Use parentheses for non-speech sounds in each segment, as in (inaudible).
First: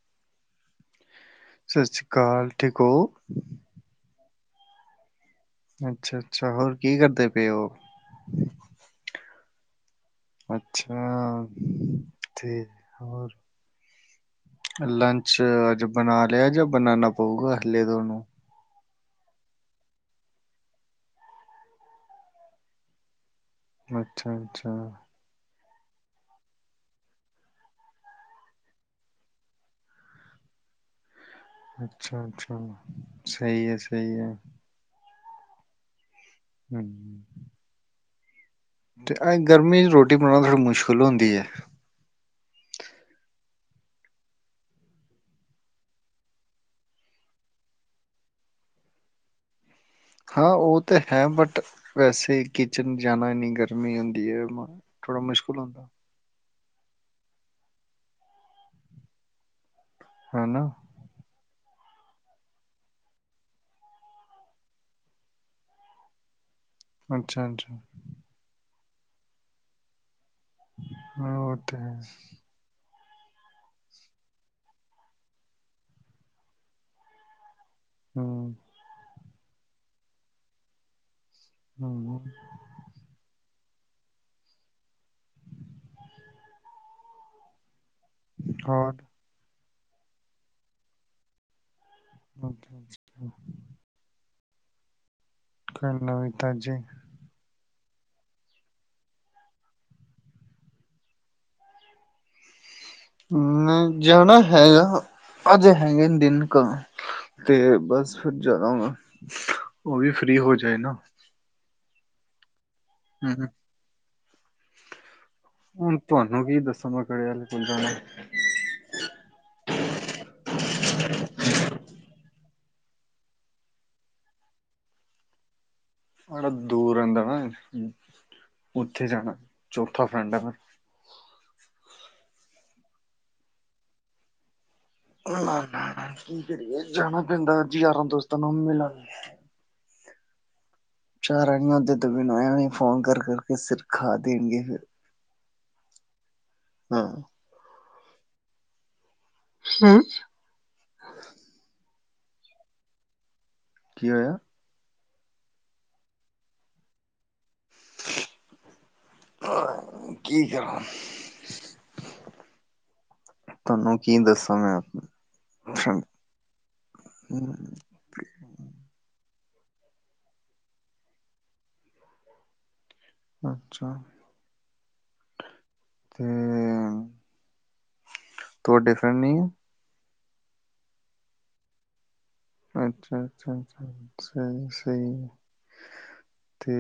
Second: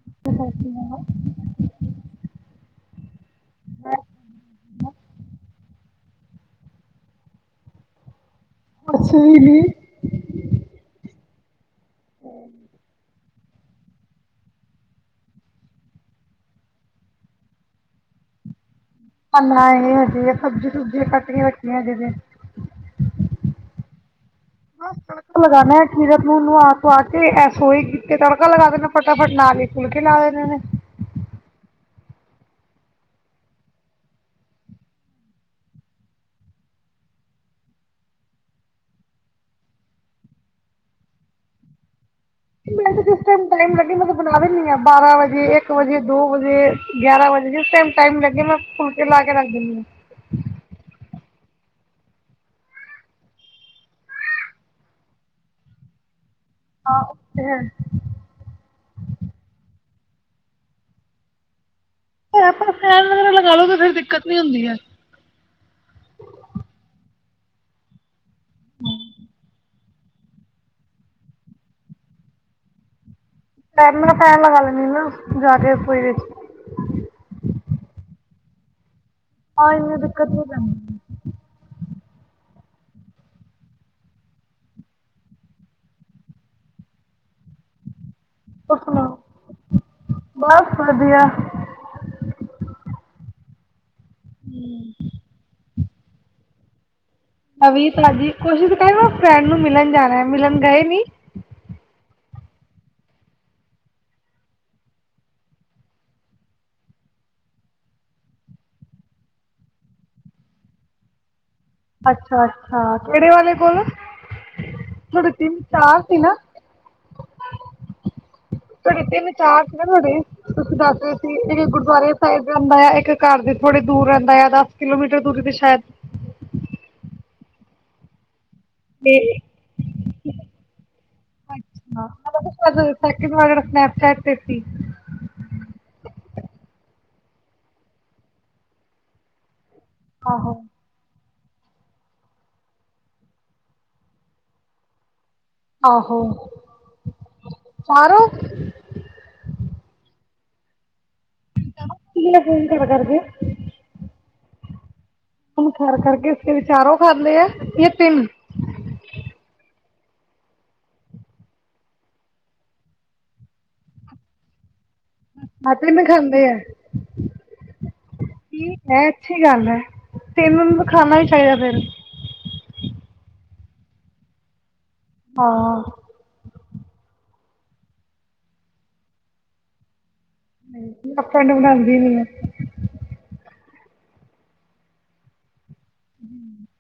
(unintelligible) ਸਤਿ ਸ਼੍ਰੀ ਅਕਾਲ ਠੀਕ ਹੋ। ਕੁਛ ਅੱਛਾ- ਅੱਛਾ ਹੋਰ ਕੀ ਕਰਦੇ ਪਏ ਓ। ਕੁਸ਼ ਵੀ ਨੀ। ਅੱਛਾ, ਠੀਕ ਆ ਹੋਰ। ਲੰਚ ਅੱਜ ਬਣਾ ਲਿਆ ਜਾਂ ਬਣਾਉਣਾ ਪਊਗਾ ਹਲੇੇ ਤੁਹਾਨੂੰ। ਬਣਾਇਆ ਨੀ ਹਜੇ ਸਬਜ਼ੀ ਸੁਬਜ਼ੀਆਂ ਕੱਟ ਕੇ ਰੱਖੀਆਂ ਹਜੇ ਤੇ। ਅੱਛਾ-ਅੱਛਾ। ਲਗਾਣਾ ਸੀਰਤ ਨੂੰ ਨਹਾ -ਧੁਆ ਕੇ ਐ ਸੋਈ ਕੀਤੇ ਤੜਕਾ ਲਗਾ ਦੇਣਾ ਫਟਾਫਟ ਨਾਲ ਹੀ ਫੁਲਕੇ ਲਾ ਦੇਣੇ ਨੇ। ਅੱਛਾ, ਅੱਛਾ ਸਹੀ ਹੈ -ਸਹੀ ਹੈ। ਹਮ- ਹਮ ਤੇ ਆਏ ਗਰਮੀ ਚ ਰੋਟੀ ਬਣਾਉਣਾ ਥੋੜੀ ਮੁਸ਼ਕਿਲ ਹੁੰਦੀ ਆ। ਮੈ ਤਾਂ ਜਿਸ ਟੈਮ, ਟਾਇਮ ਲੱਗੇ ਮੈਂ ਤਾਂ ਬਣਾ ਦਿੰਦੀ ਹਾਂ ਬਾਰਾਂ ਵਜੇ, ਇੱਕ ਵਜੇ, ਦੋ ਵਜੇ। ਗਿਆਰਾਂ ਵਜੇ ਜਿਸ ਟਾਇਮ, ਟਾਇਮ ਲੱਗੇ ਮੈਂ ਫੁਲਕੇ ਲਾ ਕੇ ਰੱਖ ਦਿੰਨੀ ਆ। ਹਾਂ ਉਹ ਤੇ ਹੈ ਬਟ ਵੈਸੇ ਕਿਚਨ ਜਾਣਾ ਇੰਨੀ ਗਰਮੀ ਹੁੰਦੀ ਹੈ ਥੋੜਾ ਮੁਸ਼ਕਿਲ ਹੁੰਦਾ। (unintelligible) ਹਨਾ। ਫਿਰ ਆਪਾਂ ਫੈਨ ਵਗੈਰਾ ਲਗਾਾਲੋ ਤਾਂ ਫੇਰ ਦਿੱਕਤ ਨੀ ਹੁੰਦੀ ਐ। ਅੱਛਾ- ਅੱਛਾ। ਹਾਂ ਉਹ ਤਾਂ ਹੈ। ਪਰ ਨਾ ਮੈ ਫੈਨ, ਲਗਾ ਲੈਣੀ ਆ ਜਾ ਕੇ ਰਸੋਈ ਵਿੱਚ। (unintelligible) ਆਹ ਇੰਨੀ ਦਿੱਕਤ ਹੋ ਜਾਂਦੀ ਆ। (unintelligible) ਤੇ ਸੁਣਾਓ ਬਸ ਵਧੀਆ। (unintelligible) (unintelligible) ਕੋਈ ਨਵੀਂ ਤਾਜੀ? ਨਵੀ ਤਾਜੀ ਕੋਸ਼ਿਸ਼ ਕਰ ਮੈ ਫਰੈਂਡ ਨੂੰ ਮਿਲਣ ਜਾਣਾ ਹੈ ਮਿਲਣ ਗਏ ਨੀ। ਮੈਂ ਜਾਣਾ ਹੈਗਾ, ਅੱਜ (unintelligible) ਤੇ ਬਸ ਫਿਰ ਜਾਣਾ ਵਾ, ਉਹ ਵੀ ਫ੍ਰਰੀ ਹੋ ਜਾਏ ਨਾ। ਅੱਛਾ -ਅੱਛਾ ਕਿਹੜੇ ਹਮ ਵਾਲੇ ਕੋਲ, ਤੁਹਾਡੇ ਤਿੰਨ, ਹੁਣ ਚਾਰ ਸੀ ਨਾ। ਤੁਹਾਨੂੰ ਕੀ ਦੱਸਾ ਤਹਾਨੂੰ? (unintelligible) ੜਆ ਕੋਲਦਾਣਾ ਥੋਡੇ ਤਿੰਨ, ਚਾਰ ਸੀ ਨਾ ਤੁਹਾਡੇ। ਤੁਸੀਂ ਦਸਦੇ ਸੀ ਇੱਕ ਗੁਰਦੁਆਰੇ ਸਾਹਿਬ ਰਹਿੰਦਾ ਆ, ਇੱਕ ਘਰ ਦੇ ਥੋੜੇ ਦੂਰ ਰਹਿੰਦਾ ਆ ਉਹਦਾ ਕਿਲੋਮੀਟਰ ਤੋ ਕਿਤੇ ਸ਼ਾਇਦ ਜਿਹੜਾ ਦੂਰ ਆਉਦਾ ਨਾ, ਉੱਥੇ ਤੇ ਜਾਣਾ ਚੌਥਾ ਫਰੈਂਡ ਆ ਮੇਰਾ। ਅੱਛਾ (unintelligible) ਸਨੈਪਚੈਟ ਤੇ ਸੀ। ਹਾਂ ਨਾ- ਨਾ ਕੀ ਕਰੀਏ ਜਾਣਾ ਪੈਂਦਾ ਜੀ ਯਾਰਾਂ ਦੋਸਤਾਂ ਨੂੰ ਮਿਲਣ। (inaudible) ਆਹੋ। (unintelligible) ਫੋਨ ਕਰ -ਕਰ ਕਰਕੇ ਸਿਰ ਖਾ ਦੇਣਗੇ ਫਿਰ। ਆਹੋ। ਹਾਂ। ਪਾਰੋ। ਹੈ (unintelligible) (unintelligible) ਕੀ ਹੋਇਆ? ਫੋਨ ਕਰ-ਕਰ ਕੇ ਸਿਰ ਚਾਰੋ ਖਾਦੇ ਆ। ਤਿੰਨ (unintelligible) ਆਹ ਠੀਕ ਆ (inaudible) ਤੁਹਾਨੂੰ ਕੀ ਦੱਸਾਂ ਮੈਂ? ਮਤਲਬ (unintelligible) ਖਾਂਦੇ ਆ ਠੀਕ ਹੈ ਅੱਛੀ ਗੱਲ ਹੈ ਫਿਰ ਉਹਨਾ ਨੂੰ ਖਾਣਾ ਹੀ ਚਾਹਿਦਾ ਫਿਰ ਅੱਛਾ। ਹਾਂ। ਤੇ, ਤੁਹਾਡੇ ਫਰੈਂਡ ਨਹੀਂ ਐ? ਆਪਾਂ ਨੂੰ ਬਣਾਦੀ ਨਹੀ ਐ ਅੱਛ-ਅੱਛਾ, ਅੱਛਾ ਅੱਛਾ, ਸਹੀ ਐ- ਸਹੀ ਐ। ਤੇ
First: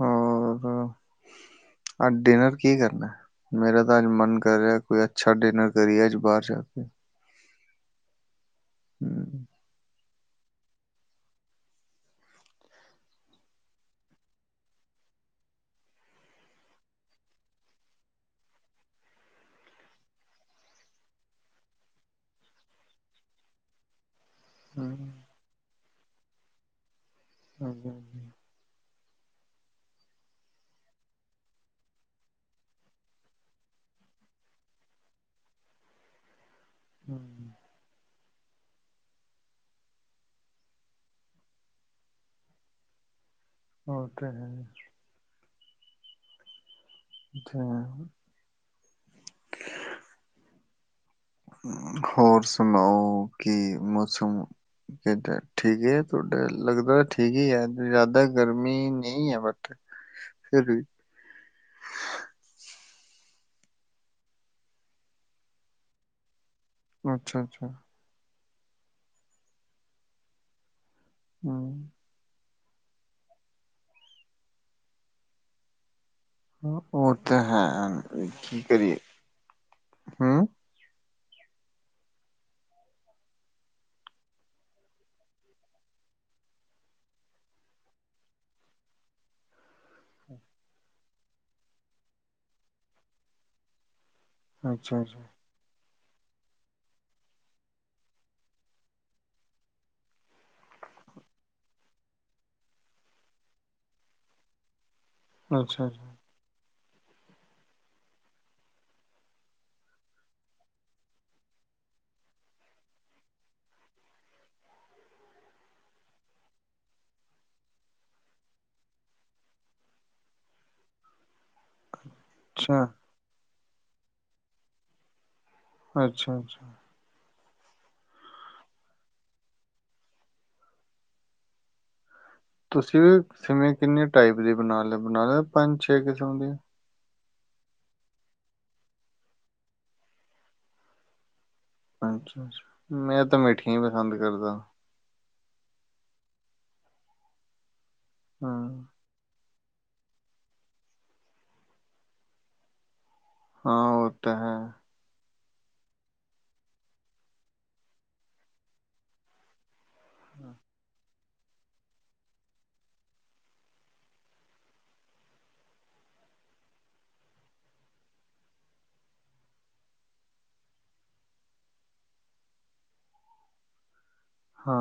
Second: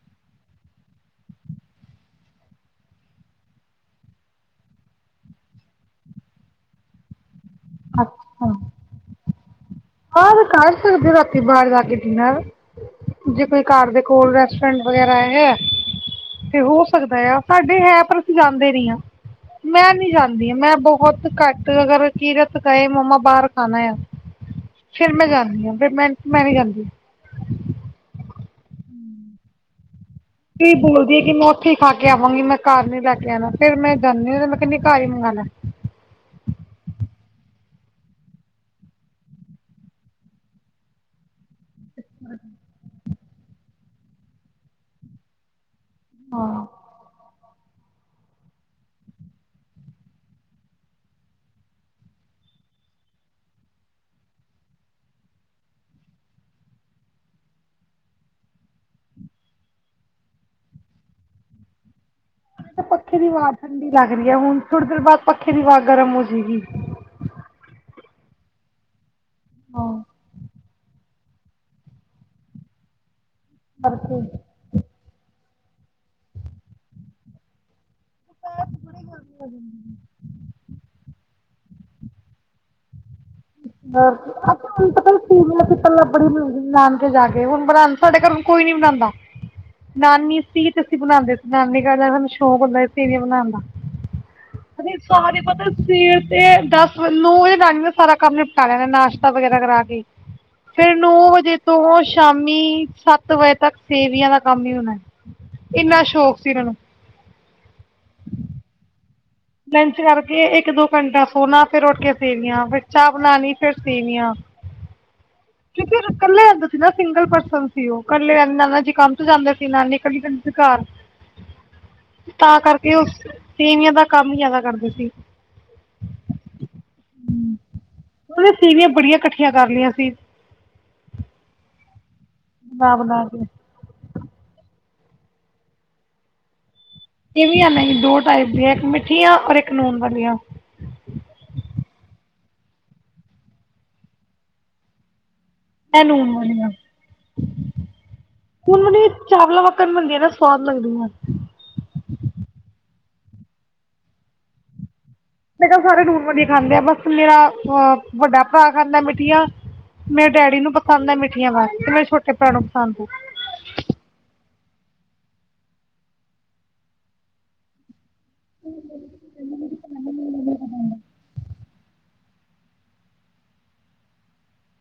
ਹੋਰ? ਆਹ ਡਿਨਰ ਕੀ ਕਰਨਾ? ਮੇਰਾ ਤਾਂ ਅੱਜ ਮਨ ਕਰ ਰਿਹਾ ਕੋਈ ਅੱਛਾ ਡਿਨਰ ਕਰੀਏ ਅੱਜ ਬਾਹਰ ਜਾ ਕੇ (unintelligible) ਹਮ। ਹਾਂ ਕਰ ਸਕਦੇ ਰਾਤੀਂ ਬਾਹਰ ਜਾ ਕੇ ਡਿਨਰ ਜੇ ਕੋਈ ਘਰ ਦੇ ਕੋਲ਼ ਰੈਸਟੋਰੈਂਟ ਵਗੈਰਾ ਹੈਗਾ। ਤੇ ਹੋ ਸਕਦਾ ਆ ਸਾਡੇ ਹੈ ਪਰ ਅਸੀਂ ਜਾਂਦੇ ਨ੍ਹੀਂ ਆ। ਮੈਂ ਨੀ ਜਾਂਦੀ ਹ ਮੈਂ ਬਹੁਤ ਘੱਟ ਅਗਰ ਕੀਰਤ ਕਏ ਮੰਮਾ ਬਾਹਰ ਖਾਣਾ ਆ। ਹਮ ਫ਼ੇਰ ਮੈਂ ਜਾਂਣੀ ਹਾਂ ਫ਼ੇਰ ਮੈਂ, ਮੈਂ ਨੀ ਜਾਂਦੀ। ਹਾਂਜੀ- ਹਾਂਜੀ। ਕੀ ਬੋਲਦੀਏ ਕਿ ਮੈਂ ਉੱਥੇ ਹੀ ਖਾ ਕੇ ਆਵਾਂਗੀ ਮੈਂ ਘਰ ਨੀ ਲੈ ਕੇ ਆਣਾ ਫ਼ੇਰ ਮੈਂ ਜਾਣੀ ਓਦੇ ਹੇ ਮੈਂ ਕਹਿਣੀ ਘਰ ਈ ਮੰਗਉਣਾ। ਹਮ। ਓ ਤੇ ਹੈ। ਹਾਂ। ਅੱਛਾ। ਹੋਰ ਸੁਣਾਓ? ਕੀ ਮੌਸਮ ਏਧਰ ਠੀਕ ਤੁਹਾਡਾ ਲੱਗਦਾ ਠੀਕ ਈ ਏ ਜ਼ਿਆਦਾ ਗਰਮੀ ਨਹੀਂ ਏ ਬਟ ਫ਼ਿਰ ਵੀ ਪੱਖੇ ਦੀ ਵਵਾ ਠੰਡੀ ਲੱਗ ਰਹੀ ਹੈ ਹੁਣ ਥੋੜ੍ਹੀ ਦੇਰ ਬਾਅਦ ਪੱਖੇ ਦੀ ਵਵਾ ਗਰਮ ਹੋ ਜਾਏਗੀ। ਅੱਛਾ- ਅੱਛਾ। ਹਾਂ। ਹਾਂ। (unintelligible) ਉਹ ਤੇ ਹੈ, ਕੀ ਕਰੀਏ? ਹੂੰ। (unintelligible) (unintelligible) ਹੁਣ ਬਣਾ ਸਾਡੇ ਘਰ ਹੁਣ ਕੋਈ ਨੀ ਬਣਾਂਦਾ (inaudible) ਨਾਨੀ ਸੀ ਤੇ ਅਸੀਂ ਬਣਾਂਦੇ ਸੀ ਨਾਨੀ ਕਰ ਸਾਨੂੰ ਸ਼ੌਕ ਹੁੰਦਾ ਸੀ ਸੇਵੀਆਂ ਬਣਾਣ ਦਾ ਅੱਛਾ ਜੀ, ਸਾਰੇ ਪਤਾ ਸਵੇਰ ਤੇ ਦਸ ਵ ਨੂੰ ਨਾਨ ਦਾ ਸਾਰਾ ਕੰਮ ਨਿਪ ਸਾਰਿਆਂ ਦਾ ਨਾਸ਼ਤਾ ਵਗੈਰਾ ਕਰਾ ਕੇ। ਫ਼ੇਰ ਨੌ ਵਜੇ ਤੋਂ ਸ਼ਾਮੀ ਸੱਤ ਵਜੇ ਤੱਕ ਸੇਵੀਆਂ ਦਾ ਕੰਮ ਈ ਹੋਣਾ। ਅੱਛਾ ਇੰਨਾ ਜੀ, ਸ਼ੌਕ ਸੀ ਉਹਨਾਂ ਨੂੰ ਲੰਚ ਕਰਕੇ ਇੱਕ ਦੋ ਘੰਟਾ ਸੋਨਾ ਫੇ਼ਰ ਉੱਠ ਕੇ ਸੇਵੀਆਂ ਫ਼ੇਰ ਚਾਹ ਬਣਾਣੀ ਫ਼ੇਰ ਸੇਵੀਆਂ ਕਿਉਂਕਿ ਇਕੱਲੇ ਰਹਿੰਦੇ ਸੀ ਨਾ ਸਿੰਗਲ ਪਰਸਨ ਸੀ ਉਹ ਕੱਲੇ ਨਾਨਾ ਜੀ ਕੰਮ ਤੋਂ ਜਾਂਦੇ ਸੀ ਨਾਨੀ ਕੱਲੀ ਜਾਂਦੇ ਸੀ ਘਰ। (inaudible) ਤਾਂ ਅੱਛਾ, ਕਰਕੇ ਉਹ, ਸੇਵੀਆਂ ਦਾ ਕੰਮ ਈ ਜ਼ਿਆਦਾ ਕਰਦੇ ਸੀ। ਅੱਛਾ। ਉਹਨੇ ਸੇਵੀਆਂ ਬੜੀ ਇਕੱਠੀਆਂ ਕਰ ਲੀਆ ਸੀ। ਬਣਾ ਤੁਸੀਂ ਵੀ ਬਣਾ ਕੇ ਸੇਵੀਆਂ ਕਿੰਨੇ ਟਾਈਪ ਦੀ ਬਣਾ ਲ ਬਣਾ ਲ ਪੰਜ ਛੇ ਕਿਸਮ ਦੀਆਂ। ਸੇਵੀਆਂ ਨਹੀਂ ਦੋ ਟਾਈਪ ਦੀਆਂ ਇੱਕ ਮਿੱਠੀਆਂ ਔਰ ਇੱਕ ਨੂਨ ਵਾਲੀਆ। ਅੱਛਾ ਅੱਛਾ ਮੈਂ ਤਾਂ ਮਿੱਠੀਆਂ ਈ ਪਸੰਦ ਕਰਦਾ। ਮੈਂ ਨੂਣ ਵਾਲੀਆਂ ਹੂੰ, ਹੁਣ (unintelligible) ਚਾਵਲਾਂ ਪੱਕਣ ਬਣਦੀਆਂ ਨਾ ਸਵਾਦ ਲੱਗਦੀਆਂ। ਹਾਂ ਓ ਤਾਂ ਹੈ। ਇਹ ਤਾਂ ਸਾਰੇ ਨੂਣ ਵਾਲੀਆਂ ਖਾਂਦੇ ਆ ਬਸ ਮੇਰਾ ਅ ਵੱਡਾ ਭਰਾ ਖਾਂਦਾ ਮਿੱਠੀਆਂ ਮੇਰੇ ਡੈਡੀ ਨੂੰ ਪਸੰਦ ਐ ਮਿੱਠੀਆਂ ਬਸ ਤੇ ਮੇਰੇ ਛੋਟੇ ਭਰਾ ਨੂੰ ਪਸੰਦ ਐ। (unintelligible) ਹਾਂ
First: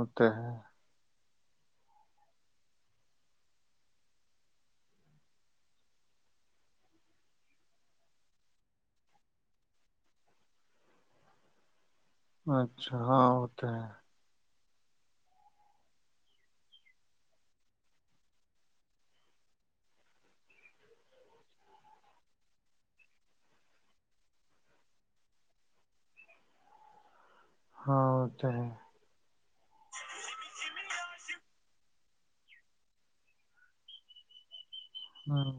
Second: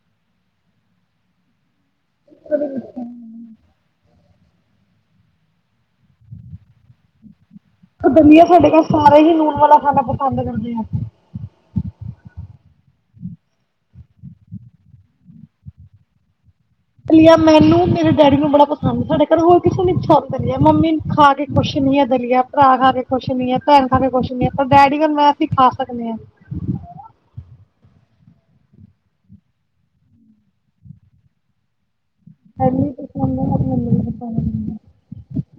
ਓ ਤੇ (unintelligible) ਇੱਕ ਦਲੀਆ ਸਾਡੇ ਘਰ ਸਾਰੇ ਹੀ ਲੂਣ ਖਾਣਾ ਪਸੰਦ ਕਰਦੇ ਆ। ਅੱਛਾ ਹਾਂ ਉਹ ਤਾਂ ਹੈ। ਦਲੀਆ ਮੈਨੂੰ ਮੇਰੇ ਡੈਡੀ ਨੂੰ ਬੜਾ ਪਸੰਦ ਹੈ ਸਾਡੇ ਘਰ ਹੋਰ ਕਿਸੇ ਨੂੰ ਨੀ ਪਸੰਦ ਦਲੀਆ ਮੰਮੀ ਖਾ ਕੇ ਖੁਸ਼ ਨੀ ਐ ਦਲੀਆ। ਭਰਾ ਖਾ ਕੇ ਖੁਸ਼ ਨੀਂ ਐ, ਭੈਣ ਖਾ ਕੇ ਖੁਸ਼ ਨੀ ਐ, ਪਰ ਡੈਡੀ ਵੱਲ ਮੈਂ ਅਸੀਂ ਖਾ ਸਕਦੇ ਹਾਂ। ਹਾਂ ਉਹ ਤਾਂ ਹੈ। (unintelligible) (unintelligible) ਮੈਨੂੰ ਹਾਂ।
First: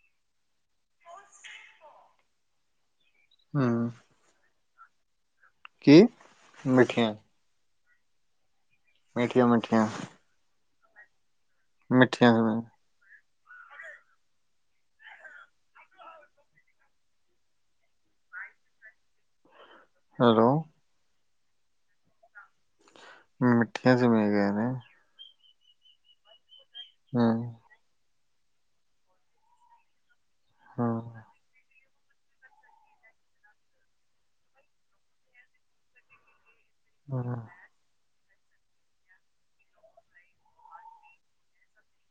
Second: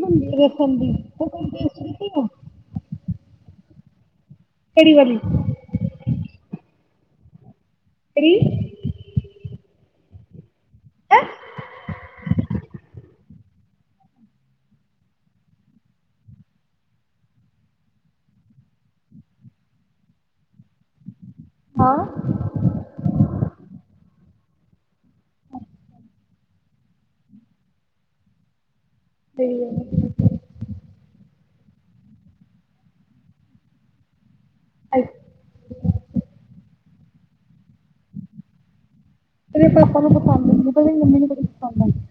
(unintelligible) ਹਮ। ਕਿਹੜੀ ਵਾਲੀ। ਕੀ ਮਿੱਠੀਆਂ (unintelligible) ਮਿੱਠੀਆਂ -ਮਿੱਠੀਆਂ ਹੈ (unintelligible) ਹੈਲੋ। ਹਾਂ। ਮਿੱਠੀਆਂ ਚ (unintelligible) ਹਮ। ਹਮ। ਹਮ। (inaudible) ਹਮ। ਤੇਰੇ ਪਾਪਾ ਨੂੰ ਪਸੰਦ ਨੀ ਆਦੀ ਮੰਮੀ ਨੂੰ ਕੁੜੀ ਪਸੰਦ ਆਂਦੀ।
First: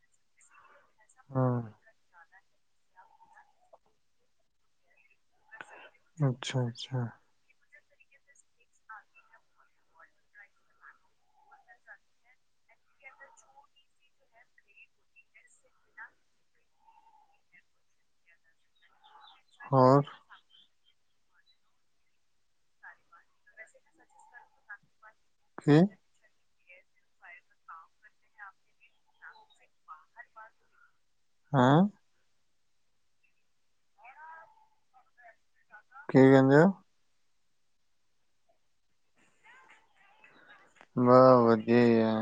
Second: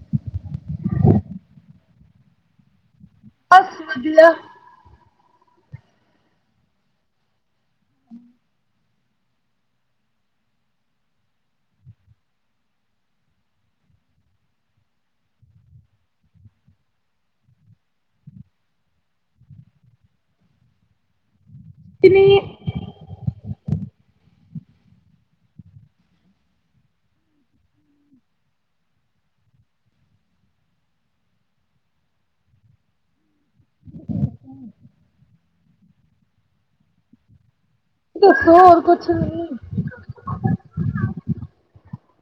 ਹਾਂ। ਬਸ ਵਧੀਆ। ਅੱਛਾ- ਅੱਛਾ। (inaudible) ਹੋਰ ਕੁਛ ਨੀਂ। ਕਿ ਹਾਂ। ਕੀ ਕਹਿੰਦੇ ਓਹ? ਦੱਸੋ ਹੋਰ ਕੁਛ ਵੀ ਬਸ ਵਧੀਆ ਈ ਆ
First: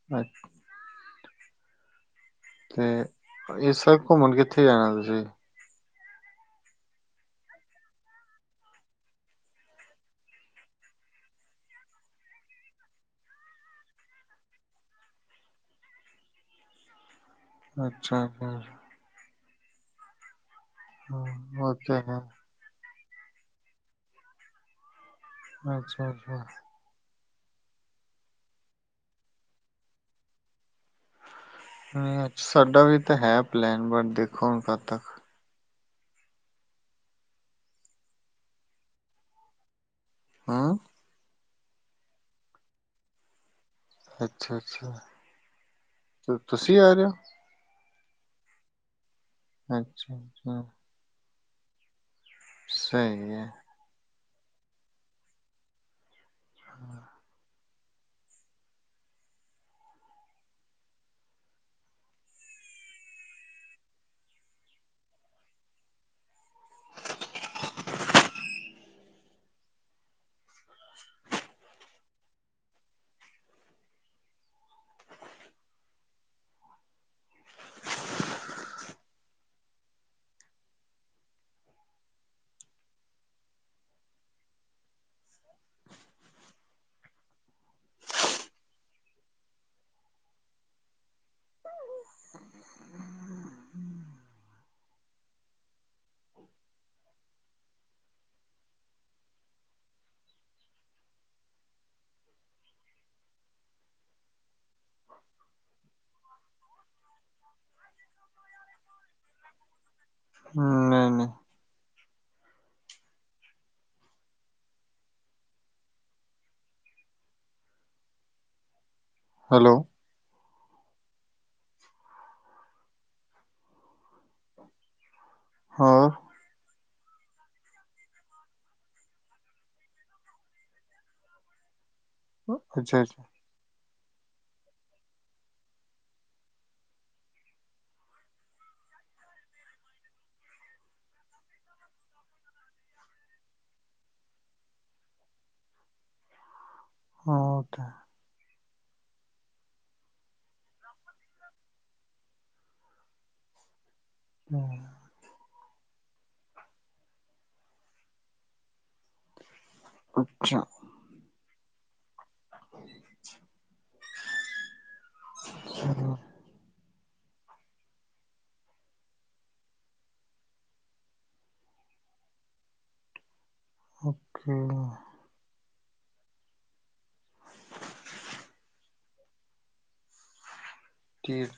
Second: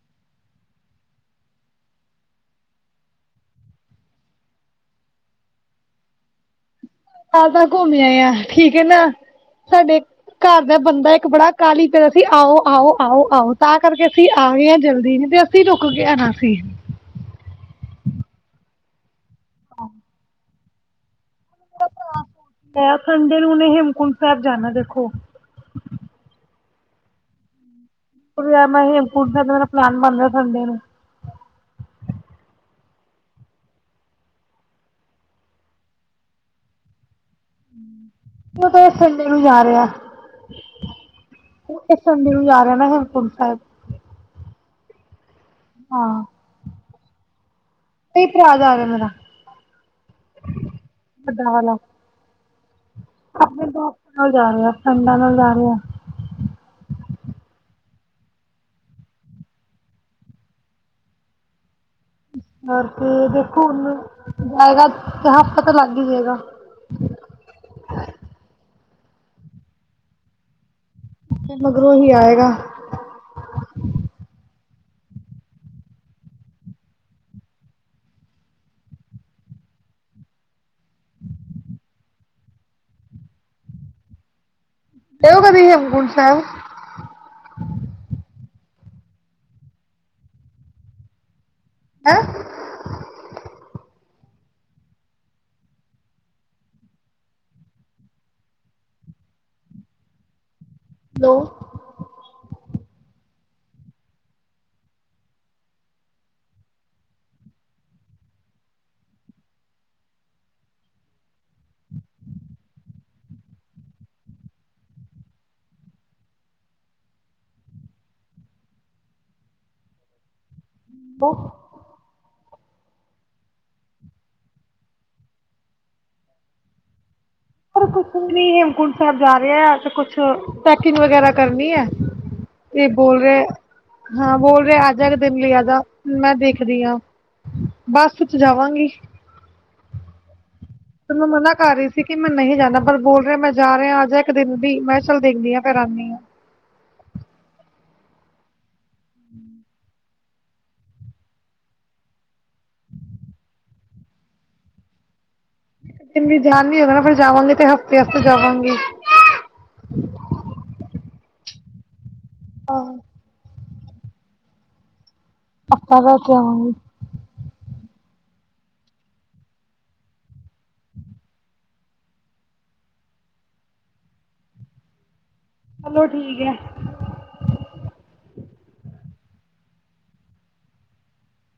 । (unintelligible) ਇਸ ਵਾਰ ਘੁੰਮਣ ਕਿੱਥੇ ਜਾਣਾ ਤੁਸੀਂ? ਆ ਤਾਂ ਘੁੰਮਿਆ ਆ ਠੀਕ ਹੈ ਨਾ ਸਾਡੇ ਘਰ ਦਾ ਬੰਦਾ ਇੱਕ ਬੜਾ ਕਾਹਲੀ ਪਿਆ ਸੀ ਆਓ- ਆਓ -ਆਓ -ਆਓ ਤਾਂ ਕਰਕੇ ਅਸੀਂ ਆ ਗਏ ਹਾਂ ਜਲਦੀ ਨੀ ਤੇ ਅਸੀਂ ਅਸੀਂ ਰੁਕ ਕੇ ਆਣਾ ਸੀ। ਅੱਛਾ ਫਿਰ। (unintelligible) ਇਹ ਸੰਡੇ ਨੂੰ ਹੁਣ ਹੇਮਕੁੰਟ ਸਾਹਿਬ ਜਾਣਾ ਦੇਖੋ। ਅੱਛਾ- ਅੱਛਾ। ਮੈਂ ਹੇਮਕੁੰਟ ਸਾਹਿਬ ਮੇਰਾ ਪਲੈਨ ਬਣ ਰਿਹਾ ਸੰਡੇ ਨੂੰ। ਹਮ ਅੱਛਾ ਸਾਡਾ ਵੀ ਤਾਂ ਹੈ ਪਲੈਨ ਬਟ ਦੇਖੋ ਹੁਣ ਕਦ ਤੱਕ। ਕਿਹੜੇ ਸੰਡੇ ਨੂੰ ਜਾ ਰਹੇ ਆ ਹਮ। ਇਸ ਸੰਡੇ ਨੂੰ ਜਾ ਰਿਹਾ ਨਾ ਹੇਮਕੁੰਟ ਸਾਹਿਬ। ਅੱਛਾ -ਅੱਛਾ। ਹਾਂ ਤੁਸੀਂ ਆ ਰਹੇ ਹੋ। ਨਹੀਂ ਭਰਾ ਜਾਂ ਰਿਹਾ ਮੇਰਾ ਅੱਛਾ -ਅੱਛਾ। (unintelligible) ਵਾਲਾ ਸਹੀ ਹੈ ਆਪਣੇ ਬੋਸ ਨਾਲ ਜਾ ਰਿਹਾ ਫਰੈਂਡਾ ਨਾਲ ਜਾ ਰਿਹਾ। ਹਮ। ਐ ਤੇ ਦੇਖੋ ਹੁਣ ਜਾਏਗਾ ਹਫ਼ਤਾ ਤਾਂ ਲੱਗ ਹੀ ਜਾਏਗਾ। ਹ (inaudible) ਫਿਰ ਮਗਰੋਂ ਉਹੀ ਆਏਗਾ। ਗਏ ਓ ਕਦੀ ਹੇਮਕੁੰਟ ਸਾਹਿਬ। (inaudible) ਹੈਲੋ। (unintelligible) ਹਮ। ਹੈਲੋ। ਉਹ। ਹਾਂ। ਕੁਛ ਨੀ ਹੇਮਕੁੰਟ ਸਾਹਿਬ ਜਾ ਰਿਹਾ ਆ ਤੇ ਕੁਛ ਪੈਕਿੰਗ ਵਗੈਰਾ ਕਰਨੀ ਐਂ। ਇਹ ਅੱਛਾ ਬੋਲ ਅੱਛਾ ਰਹੇ। ਹਾਂ ਬੋਲ ਰਹੇ ਅਜਾ ਕੇ ਦਿਨ ਲਈ ਆ ਜਾ ਮੈਂ ਦੇਖਦੀ ਆ। ਬੱਸ ਵਿੱਚ ਜਾਵਾਂਗੀ। ਤੇ ਮੈਂ ਮਨਾ ਕਰ ਰਹੀ ਸੀ ਕਿ ਮੈਂ ਨਹੀਂ ਜਾਣਾ, ਪਰ ਬੋਲ ਰਿਹਾ ਮੈਂ ਜਾ ਰਿਹਾ ਆਜਾ ਇੱਕ ਦਿਨ ਵੀ ਮੈਂ ਚੱਲ ਦੇਖਦੀ ਹਾਂ ਫਿਰ ਆਉਦੀ ਹਾਂ। ਹਾਂ ਉੱਥੇ। (inaudible) (inaudible) ਇੰਨੀ ਜਾਨ ਨੀਂ ਹੈ ਪਹਿਲਾ ਫਿਰ ਜਾਵਾਂਗੀ ਤੇ ਹਫ਼ਤੇ ਵਾਸਤੇ ਜਾਵਾਂਗੀ। (inaudible) ਅੱਛਾ। ਹਾਂ। (unintelligible) ਕਿਆ ਹੂੰ ਓਕੇ। ਚਲੋ ਠੀਕ ਹੈ। (inaudible) (inaudible) ਠੀਕ।